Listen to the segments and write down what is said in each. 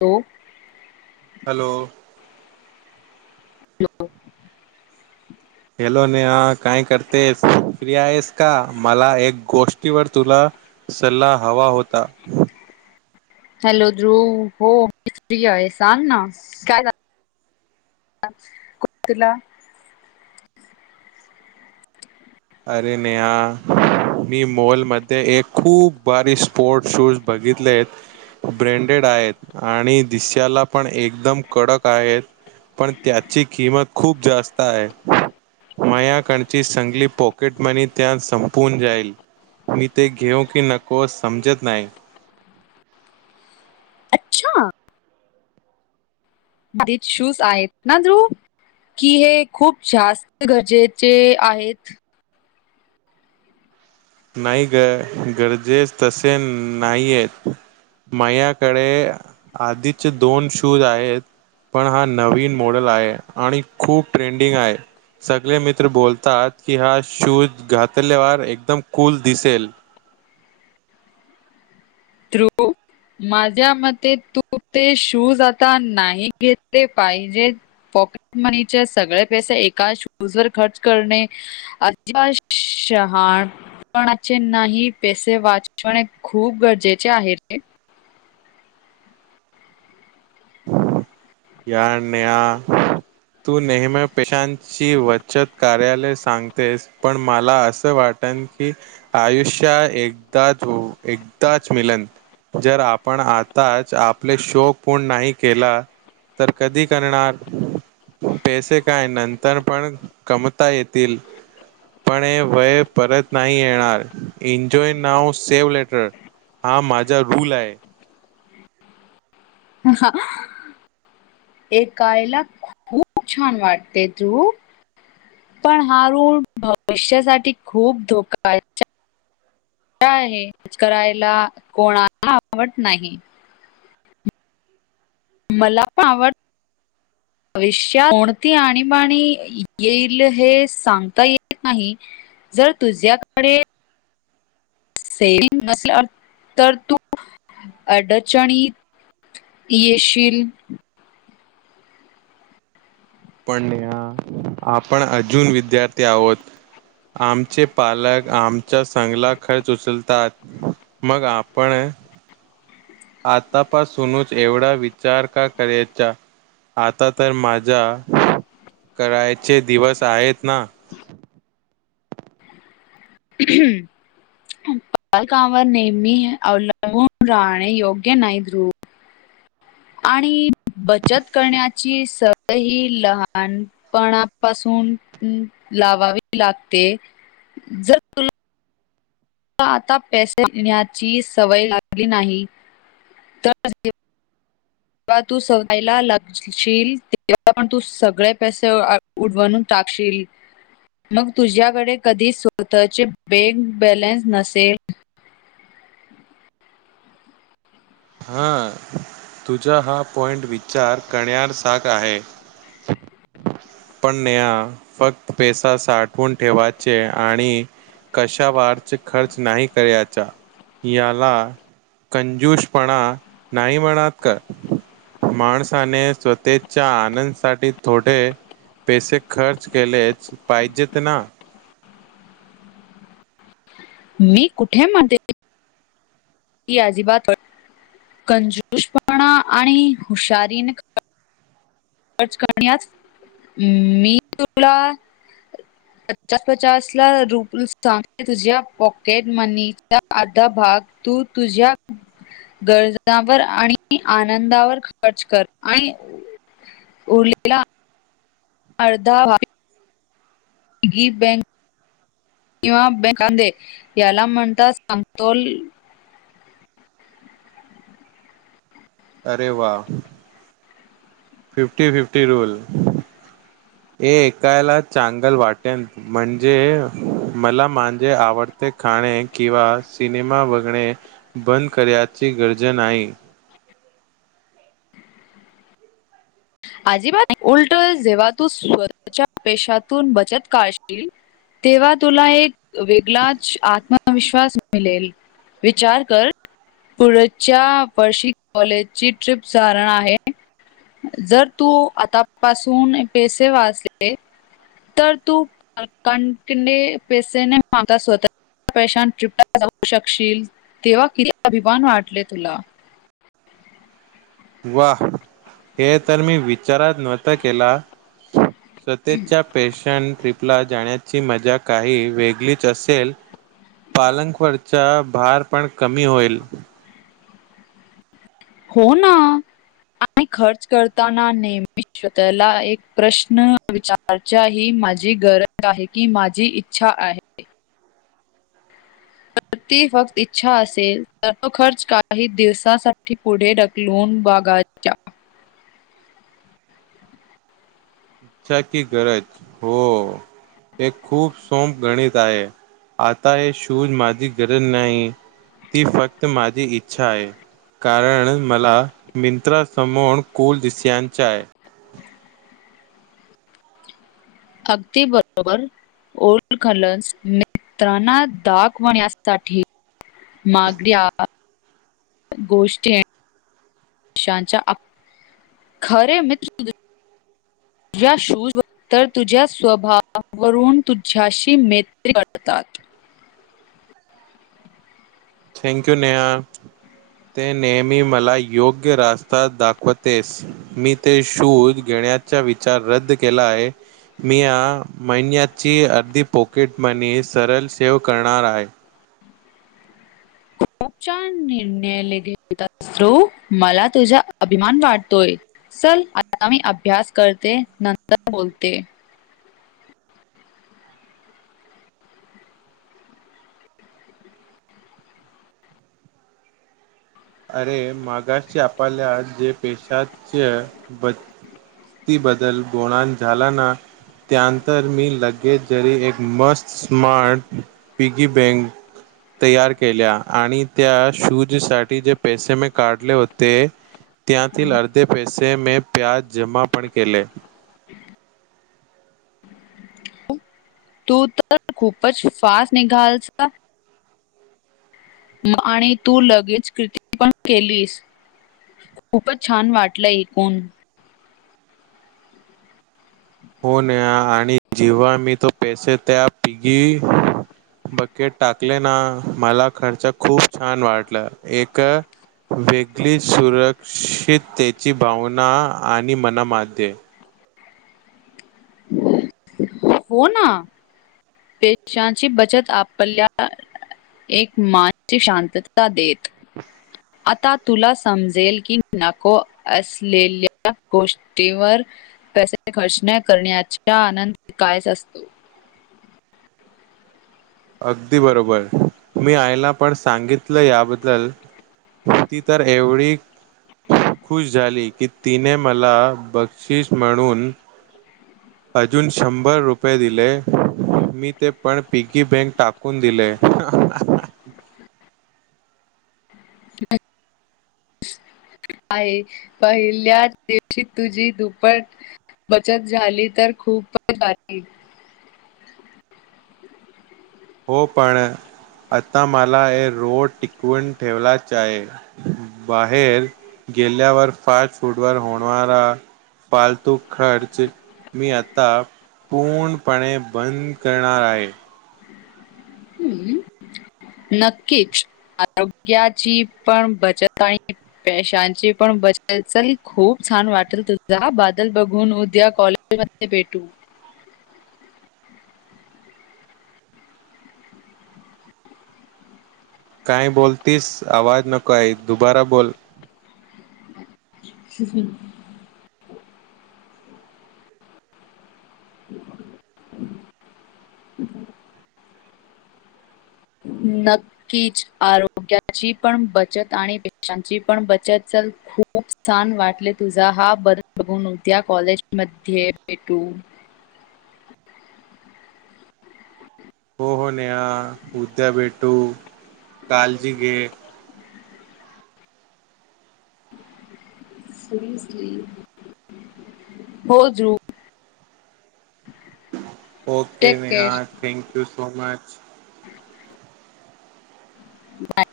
Hello hello ह hello Neha काय करतेस फ्री आहे आहेस का मला एक गोष्टीवर तुला सल्ला हवा होता हॅलो ध्रुव हो फ्री आहे सांग ना काय झा कुठला अरे नेहा मी मोॉलमध्ये एक खूप बारी स्पोर्ट शूज बघितले आहेत. ब्रँडेड आहेत आणि दिस्यालापण एकदम कडक आहेत. पण त्याची किंमत खूप जास्त आहे. मायाकणची संगली पोक टमनी त्यात संपून जाईल. मी ते घेऊ की नको, समजत नाही. अच्छा एक शूज आहेत ना ध्रुव, की हे खूप जास्त गरजेचे आहेत? नाही ग गरजेच तसे नाहीयेत. मायाकडे आधीचे दोन शूज आहेत, पण हा नवीन मॉडेल आहे आणि खूप ट्रेंडिंग आहे. सगळे मित्र बोलतात, की हा शूज घातल्यावर एकदम कुल दिसेल. ध्रुव माझ्या मते, तू ते शूज आता नाही घेतले पाहिजे. पॉकेटमनीचे सगळे पैसे एका शूजवर खर्च करणे अच्छा शहाणपणाचे नाही. पैसे वाचवणे खूप गरजे चे आहे रे. यार नेहा पण तू नेहमी पेशांची बचत कार्यालय सांगतेस. पण मला असं वाटन की आयुष्या एकदाच एकदाच मिलन. जर आपण आताच आपले शोक पूर्ण नाही केला तर कधी करणार? पैसे काय नंतर पण कमता येतील, पण हे वय परत नाही येणार. इनजॉय नाव सेव्ह लेटर, हा माझा रूल आहे. एकायला खूप छान वाटते ध्रुव, पण हा रूल भविष्यासाठी खूप धोका आहे. [inaudible] करायला कोणाला आवडत नाही. मलापण आवड [inaudible] भविष्यात कोणती आणीबाणी येईल हे सांगता येत नाही. जर तुझ्याकडे सेविंग नसल्यावर, तर तू अडचणीत येशील. पण नेहा आपण अजून विद्यार्थी आहोत. आमचे पालक आमच्या संगला खर्च उचलतात. मग आपण आतापासूनच एवढा विचार का करायचा? आता तर माझ्या करायचे दिवस आहेत ना. पालकांवर नेहमी अवलंबून राहणे योग्य नाही ध्रुव. आणि बचत करण्याची सवय ही लहानपणापासून लावावी लागते. जर तुला ला आता पैसे मगण्याची सवय लागली नाही, तर जेव्हा तू सवयला लागशील, तेव्हा तू सगळे पैसे उडवन टाकशील. मग तुझ्याकडे कधी स्वतःचे बेंक बॅलेन्स नसेल. हा तुझा हा पॉइंट विचार करण्या सारखं आहे. पण नेहा फक्त पैसा साठवून ठेवायचे आणि कशा वारच खर्च नाही कराचा, याला कंजूसपणा नाही म्हणत का? माणसाने स्वतेच्या आनंदसाठी थोडे पैसे खर्च केलेच पाहिजेत ना. मी कुठे म्हणते की अजिबात [unintelligible] कंजूसपणा आणि हुशारीनं [unintelligible] खर्च करण्यास मी तुला पचास पचासला रुप स्टार्ट तुझ्या पॉकेट मनीचा अधा भाग तू तुझ्या गरजावर आणि आनंदावर खर्च कर आणि उरलेला अर्ध भाग [unintelligible] ही बँक किंवा बेकांदे याला म्हणतात अमतोल अरे वा फिफ्टी फिफ्टी रूल, हे ऐकायला चांगलं वाटेल. म्हणजे मला माझे आवडते खाणे किंवा सिनेमा बघणे बंद करण्याची गरज नाही. अजिबात उलट जेव्हा तू स्वतःच्या पैशातून बचत काढशील, तेव्हा तुला एक वेगलाच आत्मविश्वास मिलेल. विचार कर पुढच्या वर्षी कॉलेजची ट्रिप सारण आहे. जर तू आतापासून पैसे वाचले, तर तू पालकांकडने पैसे ने मागता स्वतः पैशान ट्रीपला जाऊ शकशील. तेव्हा किती अभिमान वाटले तुला? वाह! हे तर मी विचारचं नव्हता केला. स्वतःच्या पैशान ट्रिप ला जाण्याची मजा काही वेगळीच असेल. पालंक वरचा भार पण कमी होईल. हो ना आणि खर्च करताना नेहमी स्वतःला एक प्रश्न विचारचे आहे ही माझी गरज आहे, की माझी इच्छा आहे? जर ती फक्त इच्छा असेल तर तो खर्च काही दिवसांसाठी पुढे ढकलून बघायचा. इच्छा की गरज हो हे खूप सोंप गणित आहे. आता हे शूज माझी गरज नाही, ती फक्त माझी इच्छा आहे. कारण मला मिंत्रासमोर कुल दिस्यांचा आहे. अगदी बरोबर ओलखलस. मित्रांना दाखवण्यासाठी महागड्या गोष्टी ज्यांच्या खरे मित्र तुझ्या शूजवरून तर तुझ्या स्वभावावरून तुझ्याशी मेत्री करतात. थँंकयू नेहा ते नेहमी मला योग्य रास्ता दाखवतेस. मी ते शूज घेण्याचा विचार रद्द केला आहे. मी या महिन्याची अर्धी पॉकेटमनी सरल सेव करणार आहे. खूप छान निर्णय [unintelligible] मला तुझा अभिमान वाटतोय. चल आता मी अभ्यास करते, नंतर बोलते. अरे मगाशी आपल्या जे पेशाच्या बती बद्दल गोणान झाला ना? त्यानंतर मी लगेच जरी एक मस्त स्मार्ट पिगी बँग तयार केल्या आणि त्या शूजसाठी जे पैसे मे काढले होते, त्यातील अर्धे पैसे मे ब्याज जमा पण केले. तू तर खूपच फास्ट निघालसा. म आणि तू लगेच किर्ती पण केलीस, खूपच छान वाटलं ऐकून. हो नेहा आ णि जेव्हा मी तो पैसे त्या पिघी बकेट टाकले ना मला खर्च खूप छान वाटलं. एक वेगळी सुरक्षित त्याची भावना आणि मनामध्ये. हो ना पैशांची बचत आपल्या एक मानसि शांतता देत. [inaudible] आता तुला समजेल की नको असलेल्या गोष्टीवर पैसे खर्च न करण्याच्या आनंद कायच असतो. अगदी बरोबर. मी आयला पण सांगितलं याबद्दल ती तर एवढी खुश झाली की तिने मला बक्षिस म्हणून अजून शंभर रुपये दिले मी ते पण पिकी बँक टाकून दिले. आहे. पहिल्याच दिवशी तुझी दुप्पट बचत झाली तर खूप [unintelligible] हो. पण आता मला ए रोड टिकवून ठेवल्याच आहे बाहेर गेल्यावर फास्ट फूडवर होणारा पालतू खर्च मी आता पूर्णपणे बंद करणार आहे. हम्म नक्कीच आरोग्याची पण बचत आणि पैशांची पण बचत असल खूप छान वाटेल तुझा बादल बघून उद्या कॉलेज मध्ये भेटू. काय बोलतीस आवाज नको आहे?, दुबारा बोल. ह. ह. [unintelligible] नक्कीच आरोग्याची पण बचत, आणि पैशांची पण बचत, चल खूप छान वाटले तुझा हा बदल बघून, उद्या कॉलेज मध्ये भेटू. हो हो नेहा उद्या भेटू कालजी घे. हो घेऊ. Okay care Meena. Thank you so much. Bye.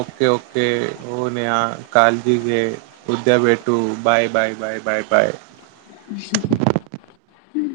Okay, okay. हो. नेहा कालजी घे. उद्या भेटू, bye bye. Bye, bye, bye. हम्म.